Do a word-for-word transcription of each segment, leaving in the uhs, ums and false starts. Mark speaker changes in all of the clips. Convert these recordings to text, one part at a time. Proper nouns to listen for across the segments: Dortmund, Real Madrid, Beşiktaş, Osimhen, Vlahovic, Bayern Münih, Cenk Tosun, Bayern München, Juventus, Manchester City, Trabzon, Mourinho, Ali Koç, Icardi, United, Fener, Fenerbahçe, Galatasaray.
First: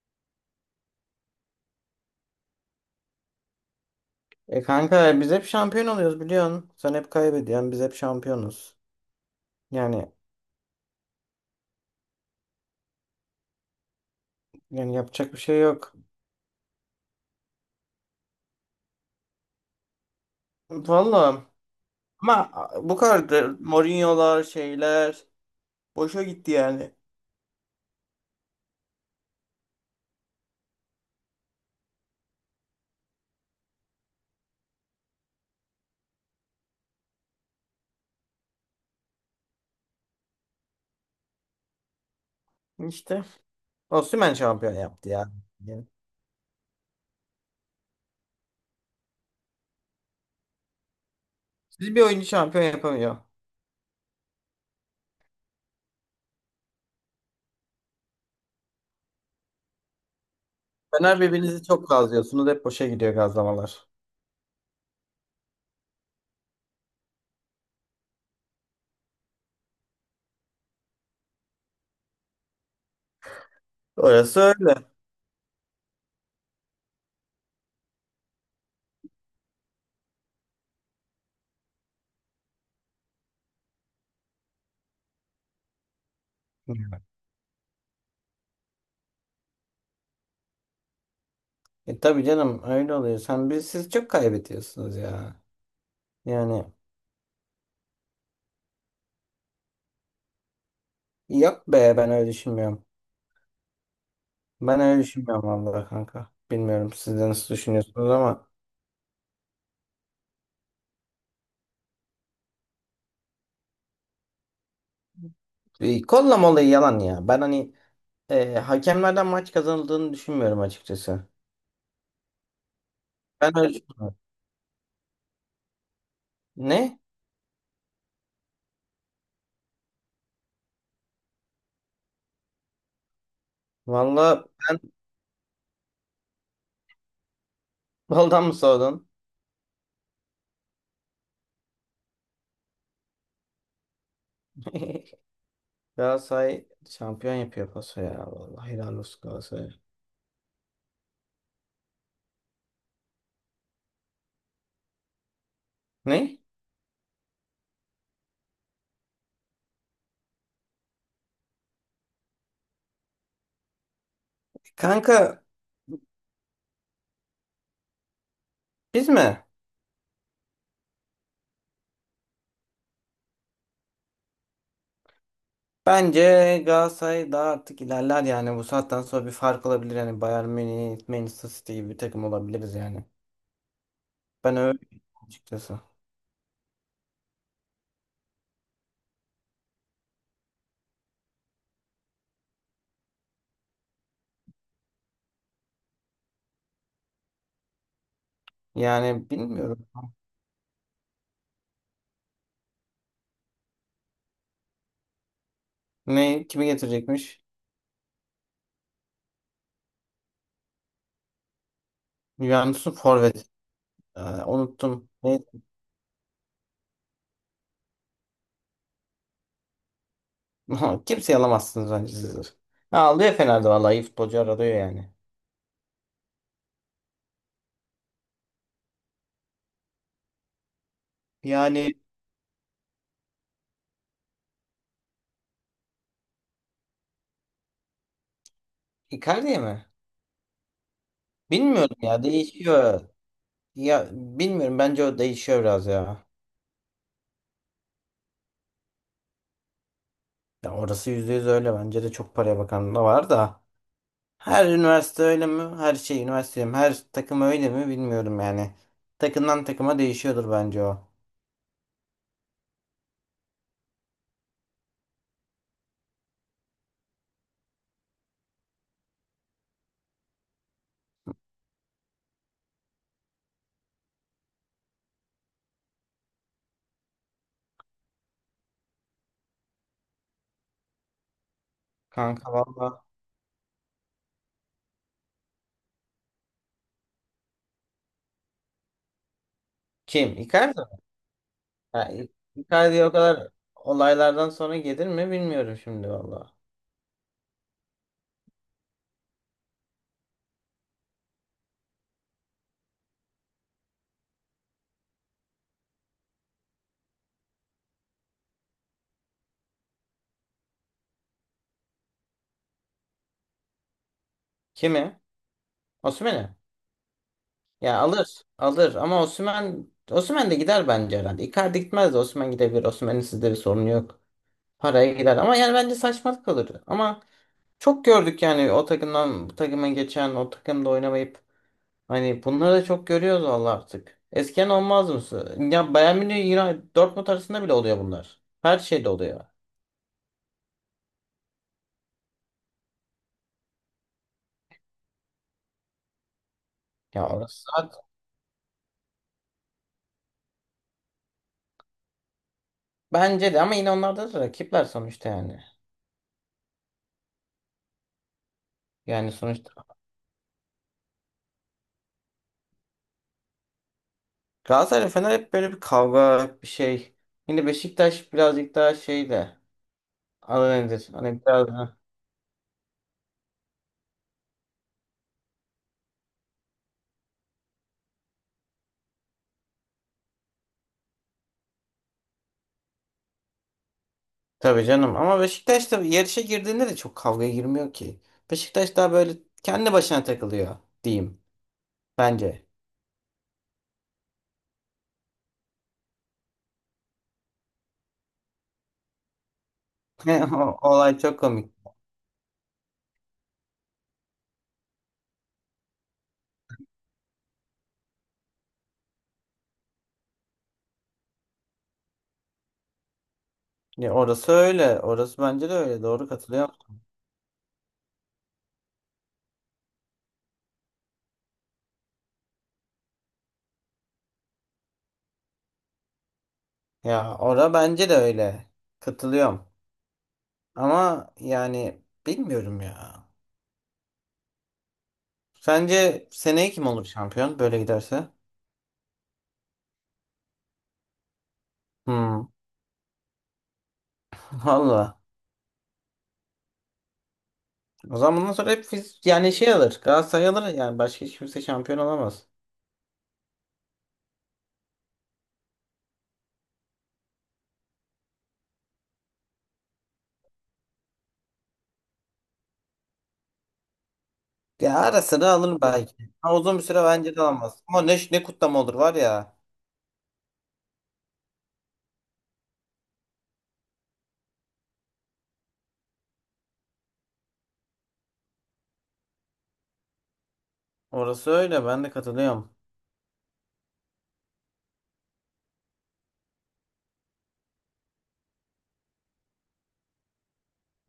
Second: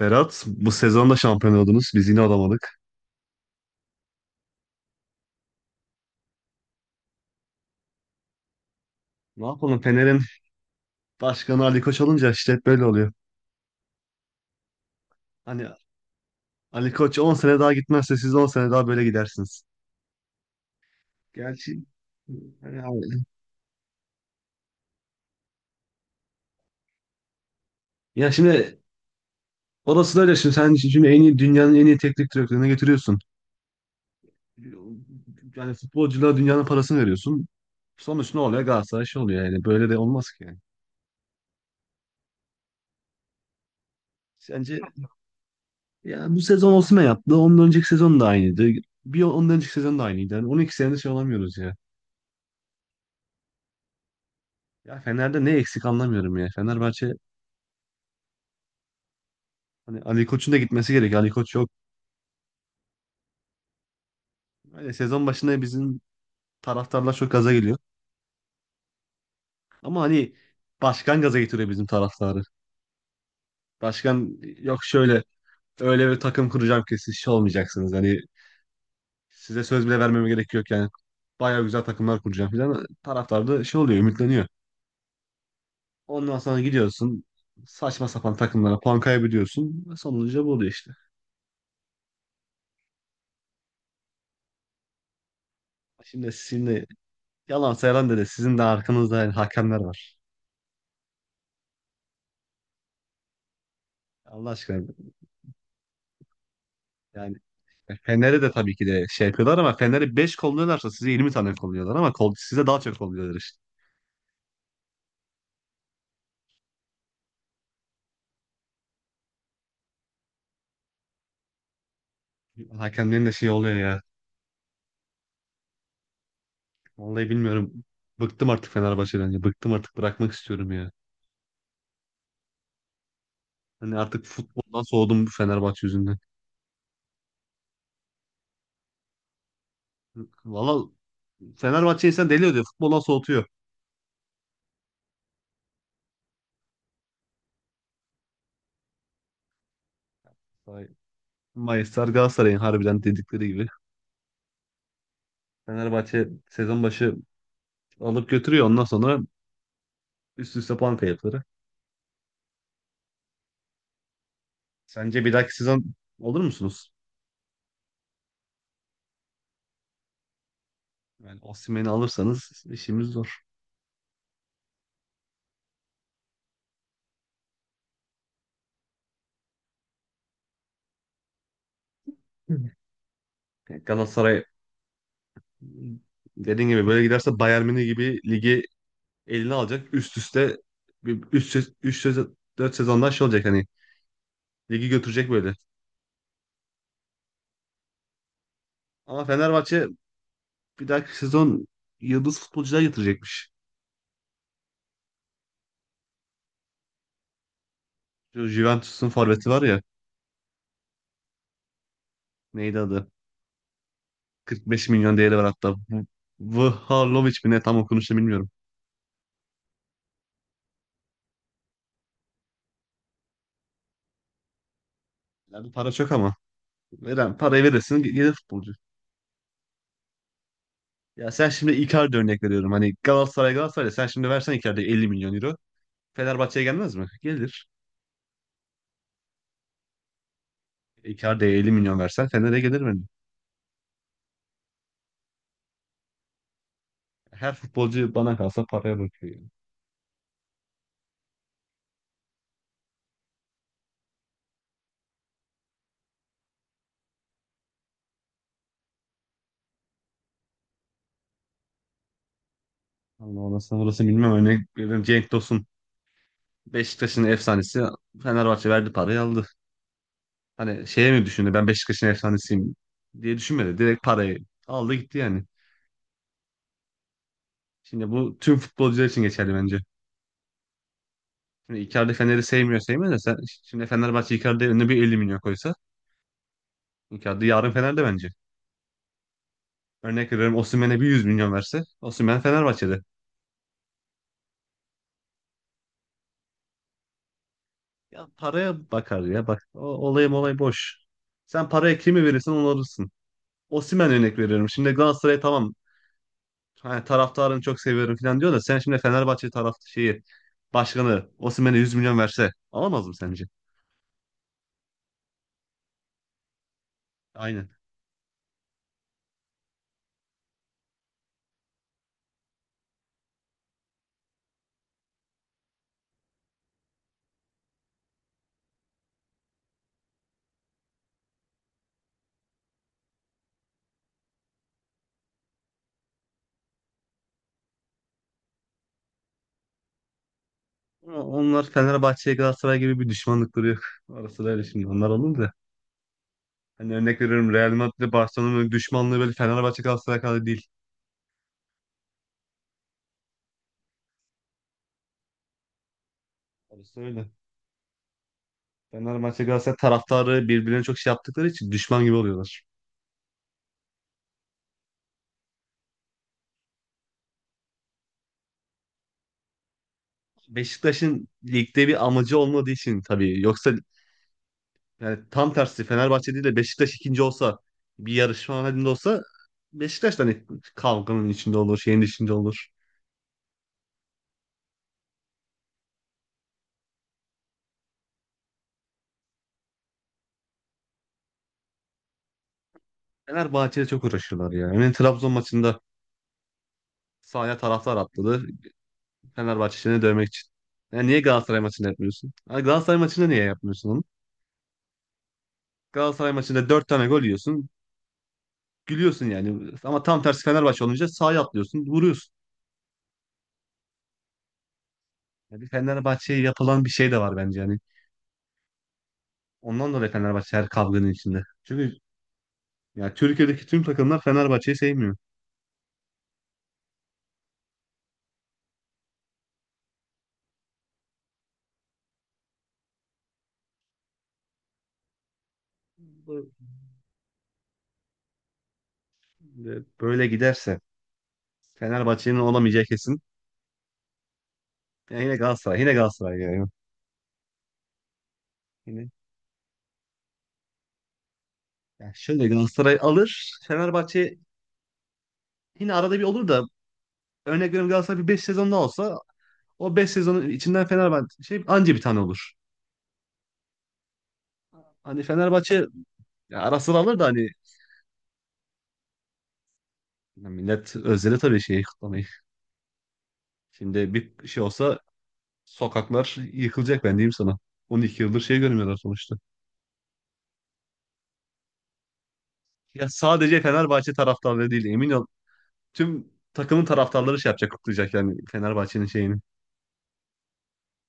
Speaker 1: Berat, bu sezon da şampiyon oldunuz. Biz yine olamadık.
Speaker 2: E kanka biz hep şampiyon oluyoruz biliyorsun. Sen hep kaybediyorsun. Biz hep şampiyonuz.
Speaker 1: Ne yapalım?
Speaker 2: Yani
Speaker 1: Fener'in başkanı Ali Koç olunca işte hep böyle oluyor.
Speaker 2: yani yapacak bir şey
Speaker 1: Hani
Speaker 2: yok.
Speaker 1: Ali Koç on sene daha gitmezse siz on sene daha böyle gidersiniz.
Speaker 2: Vallahi
Speaker 1: Gerçi
Speaker 2: ama bu
Speaker 1: yani-
Speaker 2: kadar da Mourinho'lar şeyler boşa gitti yani.
Speaker 1: ya şimdi orası da öyle, şimdi sen şimdi en iyi dünyanın en iyi teknik direktörüne getiriyorsun. Yani futbolculara dünyanın parasını veriyorsun. Sonuç ne oluyor? Galatasaray şey oluyor yani. Böyle de olmaz ki yani.
Speaker 2: İşte Osimhen şampiyon
Speaker 1: Sence
Speaker 2: yaptı ya. Yani
Speaker 1: ya bu sezon Osimhen yaptı. Ondan önceki sezon da aynıydı. Bir ondan önceki sezon da aynıydı. Yani on iki senedir şey olamıyoruz ya.
Speaker 2: siz bir oyuncu şampiyon yapamıyor.
Speaker 1: Ya Fener'de ne eksik anlamıyorum ya. Fenerbahçe hani Ali Koç'un da gitmesi gerekiyor.
Speaker 2: Fener
Speaker 1: Ali Koç
Speaker 2: birbirinizi
Speaker 1: yok.
Speaker 2: çok gazlıyorsunuz. Hep boşa gidiyor gazlamalar.
Speaker 1: Hani sezon başında bizim taraftarlar çok gaza geliyor. Ama hani başkan gaza getiriyor bizim taraftarı. Başkan
Speaker 2: Orası öyle.
Speaker 1: yok şöyle öyle bir takım kuracağım ki siz şey olmayacaksınız. Hani size söz bile vermeme gerek yok yani. Bayağı güzel takımlar kuracağım falan. Taraftar da şey oluyor, ümitleniyor. Ondan sonra gidiyorsun saçma sapan takımlara puan kaybediyorsun. Sonucu bu oluyor işte.
Speaker 2: E tabii canım öyle oluyor. Sen biz siz çok kaybediyorsunuz ya.
Speaker 1: Şimdi
Speaker 2: Yani
Speaker 1: sizin de yalan sayılan dedi sizin de arkanızda yani hakemler var.
Speaker 2: yok be ben öyle düşünmüyorum.
Speaker 1: Allah
Speaker 2: Ben
Speaker 1: aşkına,
Speaker 2: öyle düşünmüyorum vallahi kanka. Bilmiyorum siz de
Speaker 1: yani
Speaker 2: nasıl düşünüyorsunuz
Speaker 1: Fener'e
Speaker 2: ama
Speaker 1: de tabii ki de şey yapıyorlar ama Fener'e beş kolluyorlarsa size yirmi tane kolluyorlar ama kol, size daha çok kolluyorlar işte.
Speaker 2: e, kollama olayı yalan ya. Ben hani e, hakemlerden maç kazanıldığını düşünmüyorum açıkçası.
Speaker 1: Hakemlerin de şey
Speaker 2: Ben öyle
Speaker 1: oluyor ya.
Speaker 2: düşünmüyorum. Ne?
Speaker 1: Vallahi bilmiyorum. Bıktım artık Fenerbahçe'den ya. Bıktım artık, bırakmak istiyorum ya. Hani artık
Speaker 2: Vallahi ben
Speaker 1: futboldan soğudum bu Fenerbahçe yüzünden.
Speaker 2: baldan mı sordun?
Speaker 1: Valla Fenerbahçe insan deli oluyor. Futboldan soğutuyor.
Speaker 2: Galatasaray şampiyon yapıyor paso ya. Vallahi helal olsun Galatasaray.
Speaker 1: Vay. Mayıslar Galatasaray'ın, harbiden dedikleri gibi. Fenerbahçe
Speaker 2: Ne?
Speaker 1: sezon başı alıp götürüyor. Ondan sonra üst üste puan kayıpları. Sence bir
Speaker 2: Kanka
Speaker 1: dahaki sezon olur musunuz?
Speaker 2: biz mi?
Speaker 1: Yani Osimhen'i alırsanız işimiz zor.
Speaker 2: Bence Galatasaray daha artık ilerler yani. Bu saatten sonra bir fark olabilir. Yani Bayern Münih, Manchester City gibi bir takım olabiliriz yani.
Speaker 1: Yani Galatasaray
Speaker 2: Ben öyle açıkçası.
Speaker 1: dediğin gibi böyle giderse Bayern Münih gibi ligi eline alacak. Üst üste üç üç dört sezondan şey olacak hani ligi götürecek böyle. Ama
Speaker 2: Yani
Speaker 1: Fenerbahçe
Speaker 2: bilmiyorum.
Speaker 1: bir dahaki sezon yıldız futbolcular getirecekmiş.
Speaker 2: Ne kimi getirecekmiş?
Speaker 1: Şu Juventus'un forveti var ya, neydi
Speaker 2: Juventus'un
Speaker 1: adı?
Speaker 2: forvet. Ee,
Speaker 1: kırk beş
Speaker 2: unuttum.
Speaker 1: milyon değeri
Speaker 2: Ne?
Speaker 1: var hatta. V- Vlahovic mi ne, tam okunuşunu bilmiyorum.
Speaker 2: Kimseyi alamazsınız bence siz. Ha, alıyor Fener'de vallahi iyi futbolcu arıyor yani.
Speaker 1: Yani para çok ama veren parayı verirsin, gelir futbolcu. Ya sen şimdi
Speaker 2: Yani
Speaker 1: Icardi örnek veriyorum. Hani Galatasaray Galatasaray sen şimdi versen Icardi'ye elli milyon euro. Fenerbahçe'ye gelmez mi? Gelir.
Speaker 2: Icardi mi?
Speaker 1: Icardi'ye elli
Speaker 2: Bilmiyorum
Speaker 1: milyon
Speaker 2: ya
Speaker 1: versen Fener'e gelir
Speaker 2: değişiyor.
Speaker 1: mi?
Speaker 2: Ya bilmiyorum bence o değişiyor biraz ya.
Speaker 1: Her futbolcu bana kalsa paraya bakıyor. Yani.
Speaker 2: Ya orası yüzde yüz öyle bence de çok paraya bakan da var da. Her üniversite öyle mi? Her şey üniversite mi? Her takım öyle mi? Bilmiyorum yani. Takımdan takıma değişiyordur bence o.
Speaker 1: Allah orası orası bilmem. Örnek veriyorum Cenk Tosun. Beşiktaş'ın efsanesi, Fenerbahçe verdi parayı aldı. Hani şeye mi düşündü, ben Beşiktaş'ın efsanesiyim diye düşünmedi. Direkt parayı aldı gitti yani. Şimdi bu tüm futbolcular için geçerli bence. Şimdi Icardi Fener'i
Speaker 2: Kanka
Speaker 1: sevmiyor,
Speaker 2: valla.
Speaker 1: sevmiyor da sen şimdi Fenerbahçe Icardi'ye önüne bir elli milyon koysa Icardi yarın Fener'de bence. Örnek
Speaker 2: Kim?
Speaker 1: veriyorum,
Speaker 2: Icardi mi?
Speaker 1: Osimhen'e bir yüz milyon verse
Speaker 2: Ha,
Speaker 1: Osimhen Fenerbahçe'de.
Speaker 2: Icardi o kadar olaylardan sonra gelir mi bilmiyorum şimdi valla.
Speaker 1: Ya paraya bakar ya, bak o, olay olay boş. Sen paraya kimi verirsen onu alırsın. Osimhen örnek veriyorum. Şimdi Galatasaray tamam, hani taraftarını çok seviyorum falan diyor da sen şimdi Fenerbahçe taraf şeyi başkanı Osimhen'e yüz milyon verse alamaz mı sence?
Speaker 2: Kimi? Osimhen'i.
Speaker 1: Aynen.
Speaker 2: Ya alır. Alır ama Osimhen Osimhen de gider bence herhalde. Icardi gitmez de Osimhen gidebilir. Osimhen'in sizde bir sorunu yok. Paraya gider ama yani bence saçmalık kalır. Ama çok gördük yani o takımdan bu takıma geçen o takımda oynamayıp hani bunları da çok görüyoruz valla artık. Eskiden olmaz mısın? Ya Bayern Münih, United, Dortmund arasında bile oluyor bunlar. Her şeyde oluyor.
Speaker 1: Ama onlar Fenerbahçe'ye Galatasaray gibi bir düşmanlıkları yok. Orası da öyle, şimdi onlar alındı da, hani örnek
Speaker 2: Ya
Speaker 1: veriyorum
Speaker 2: orası
Speaker 1: Real Madrid ile Barcelona'nın düşmanlığı böyle Fenerbahçe Galatasaray kadar değil.
Speaker 2: bence de ama yine onlarda da rakipler sonuçta yani.
Speaker 1: Orası öyle.
Speaker 2: Yani
Speaker 1: Fenerbahçe
Speaker 2: sonuçta
Speaker 1: Galatasaray taraftarı birbirlerine çok şey yaptıkları için düşman gibi oluyorlar.
Speaker 2: Galatasaray ve Fener hep böyle bir kavga bir şey. Yine Beşiktaş birazcık daha şey de adı nedir?
Speaker 1: Beşiktaş'ın
Speaker 2: Hani biraz
Speaker 1: ligde
Speaker 2: da
Speaker 1: bir amacı olmadığı için tabii. Yoksa yani tam tersi Fenerbahçe değil de Beşiktaş ikinci olsa, bir yarışma halinde olsa, Beşiktaş da hani kavganın içinde olur, şeyin içinde olur.
Speaker 2: tabii canım ama Beşiktaş da yarışa girdiğinde de çok kavgaya girmiyor ki. Beşiktaş daha böyle kendi başına takılıyor diyeyim bence.
Speaker 1: Fenerbahçe'de çok uğraşıyorlar ya. Yani Trabzon maçında sahaya taraftar atladı. Fenerbahçe'ye dövmek için.
Speaker 2: O-
Speaker 1: Yani
Speaker 2: Olay
Speaker 1: niye
Speaker 2: çok
Speaker 1: Galatasaray
Speaker 2: komik.
Speaker 1: maçında yapmıyorsun? Yani Galatasaray maçında niye yapmıyorsun onu? Galatasaray maçında dört tane gol yiyorsun. Gülüyorsun yani. Ama tam tersi Fenerbahçe olunca sağa atlıyorsun, vuruyorsun.
Speaker 2: Ya orası öyle. Orası
Speaker 1: Yani
Speaker 2: bence de öyle. Doğru
Speaker 1: Fenerbahçe'ye
Speaker 2: katılıyorum.
Speaker 1: yapılan bir şey de var bence yani. Ondan dolayı Fenerbahçe her kavganın içinde. Çünkü ya Türkiye'deki tüm takımlar Fenerbahçe'yi sevmiyor.
Speaker 2: Ya ora bence de öyle. Katılıyorum. Ama yani bilmiyorum ya. Sence
Speaker 1: Bu-
Speaker 2: seneye kim olur şampiyon böyle giderse?
Speaker 1: Böyle giderse Fenerbahçe'nin
Speaker 2: Hmm.
Speaker 1: olamayacağı kesin. Ya
Speaker 2: Valla.
Speaker 1: yine Galatasaray, yine Galatasaray yani.
Speaker 2: O zaman bundan sonra hep
Speaker 1: Yine
Speaker 2: biz yani şey alır. Galatasaray alır yani başka hiç kimse şampiyon
Speaker 1: ya şöyle,
Speaker 2: olamaz.
Speaker 1: Galatasaray alır, Fenerbahçe yine arada bir olur da, örnek veriyorum Galatasaray bir beş sezonda olsa o beş sezonun içinden Fenerbahçe şey anca bir tane olur.
Speaker 2: Ya
Speaker 1: Hani
Speaker 2: ara sıra alır
Speaker 1: Fenerbahçe
Speaker 2: belki. Ama
Speaker 1: ya
Speaker 2: uzun
Speaker 1: ara
Speaker 2: bir
Speaker 1: sıra
Speaker 2: süre
Speaker 1: alır da
Speaker 2: bence de
Speaker 1: hani,
Speaker 2: alamaz. Ama ne, ne kutlama olur var ya.
Speaker 1: ya millet özledi tabii şeyi, kutlamayı. Şimdi bir şey olsa sokaklar yıkılacak, ben diyeyim sana. On iki yıldır şey görmüyorlar sonuçta.
Speaker 2: Orası öyle ben de katılıyorum.
Speaker 1: Ya sadece Fenerbahçe taraftarları değil, emin ol. Tüm takımın taraftarları şey yapacak, kutlayacak yani Fenerbahçe'nin şeyini.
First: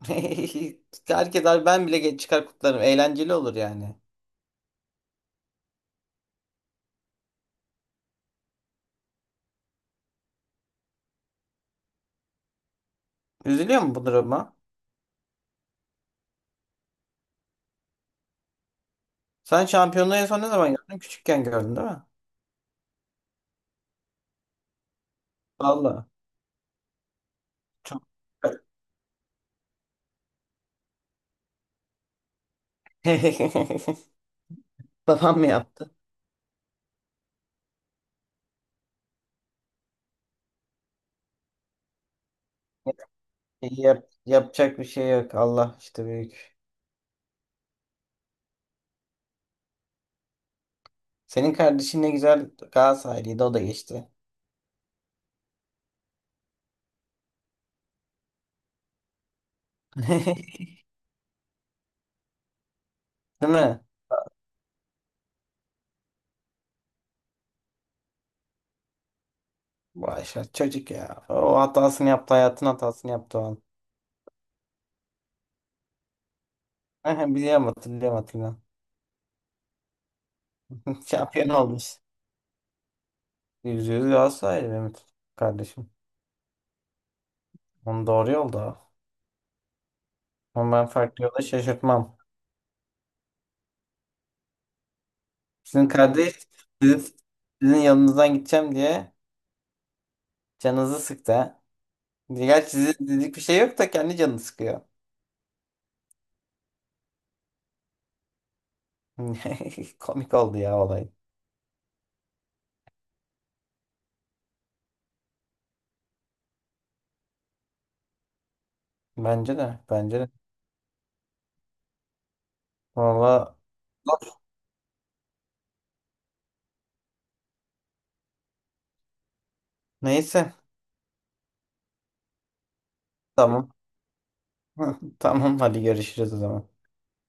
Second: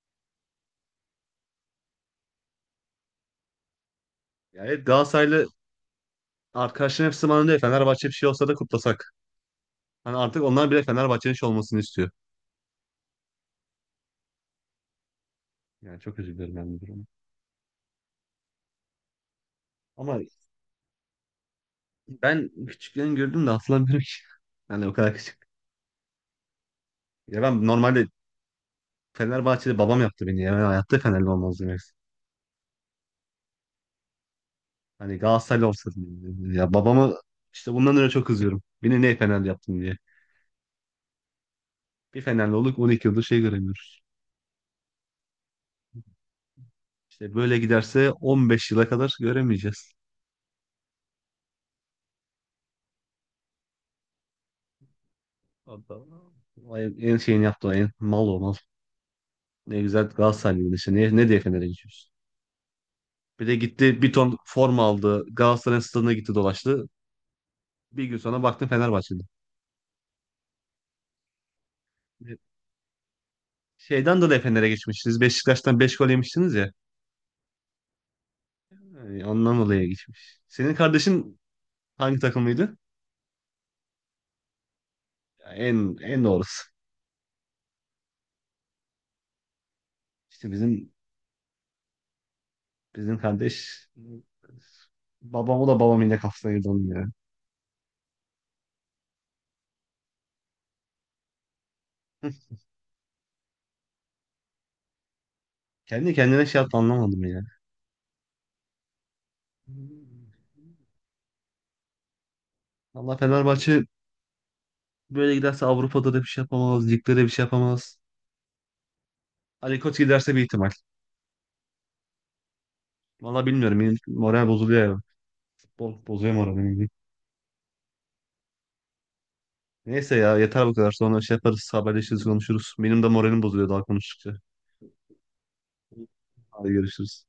Speaker 2: Herkes abi ben bile ge- çıkar kutlarım. Eğlenceli olur yani.
Speaker 1: Yani evet, Galatasaraylı arkadaşların hepsi bana diyor Fenerbahçe bir şey olsa da kutlasak. Hani artık onlar bile Fenerbahçe'nin şey olmasını istiyor.
Speaker 2: Üzülüyor mu bu duruma?
Speaker 1: Yani çok üzülüyorum ben bu duruma.
Speaker 2: Sen şampiyonluğu
Speaker 1: Ama
Speaker 2: en son ne zaman gördün? Küçükken gördün değil mi?
Speaker 1: ben küçükken gördüm de hatırlamıyorum ki. Yani o kadar küçük.
Speaker 2: Valla.
Speaker 1: Ya ben
Speaker 2: Çok.
Speaker 1: normalde Fenerbahçe'de, babam yaptı beni. Ya ben hayatta Fenerli olmazdım. Hani
Speaker 2: Babam mı
Speaker 1: Galatasaraylı
Speaker 2: yaptı?
Speaker 1: olsaydım. Ya babamı işte bundan öyle çok kızıyorum. Beni ne Fenerli yaptın diye. Bir Fenerli olduk on iki yıldır şey
Speaker 2: Şey,
Speaker 1: göremiyoruz.
Speaker 2: Yap, yapacak bir şey yok. Allah işte büyük.
Speaker 1: İşte böyle giderse on beş yıla kadar göremeyeceğiz.
Speaker 2: Senin kardeşin ne güzel Galatasaraylıydı o da geçti.
Speaker 1: Adam Allah. En şeyini yaptı o, en mal o mal. Ne güzel Galatasaraylı işte. Ne, ne diye Fener'e gidiyoruz. Bir
Speaker 2: Değil
Speaker 1: de
Speaker 2: mi?
Speaker 1: gitti bir ton forma aldı. Galatasaray'ın stadına gitti, dolaştı. Bir gün sonra baktım Fenerbahçe'de.
Speaker 2: Vay şa- çocuk ya. O hatasını yaptı hayatın hatasını yaptı o an.
Speaker 1: Şeyden dolayı Fener'e geçmişsiniz. Beşiktaş'tan beş gol yemiştiniz ya.
Speaker 2: Aha, biliyorum hatırlıyorum hatırlıyorum.
Speaker 1: Yani ondan dolayı geçmiş. Senin kardeşin
Speaker 2: Şampiyon olmuş.
Speaker 1: hangi takımlıydı?
Speaker 2: Yüz yüz Galatasaraylı Mehmet
Speaker 1: Ya
Speaker 2: kardeşim.
Speaker 1: En en doğrusu.
Speaker 2: Onun doğru yolda.
Speaker 1: İşte
Speaker 2: Ama ben
Speaker 1: bizim
Speaker 2: farklı yolda şaşırtmam.
Speaker 1: bizim kardeş babamı da
Speaker 2: Sizin
Speaker 1: babam yine
Speaker 2: kardeş
Speaker 1: kafasına girdi onun ya.
Speaker 2: sizin, sizin yanınızdan gideceğim diye canınızı sıktı ha. Gerçi sizin dedik bir şey yok da kendi canını sıkıyor.
Speaker 1: Kendi kendine şey yaptı, anlamadım ya.
Speaker 2: Komik oldu ya olay.
Speaker 1: Allah Fenerbahçe böyle giderse Avrupa'da da bir şey yapamaz. Ligde de bir şey yapamaz.
Speaker 2: Bence de.
Speaker 1: Ali Koç
Speaker 2: Bence de.
Speaker 1: giderse bir ihtimal. Valla
Speaker 2: Valla
Speaker 1: bilmiyorum. Benim moral bozuluyor ya. Futbol bozuyor moralimi. Neyse ya,
Speaker 2: neyse.
Speaker 1: yeter bu kadar. Sonra şey yaparız. Haberleşiriz, konuşuruz. Benim de moralim bozuluyor
Speaker 2: Tamam.
Speaker 1: daha konuştukça.
Speaker 2: Tamam hadi görüşürüz o
Speaker 1: Hadi
Speaker 2: zaman.
Speaker 1: görüşürüz.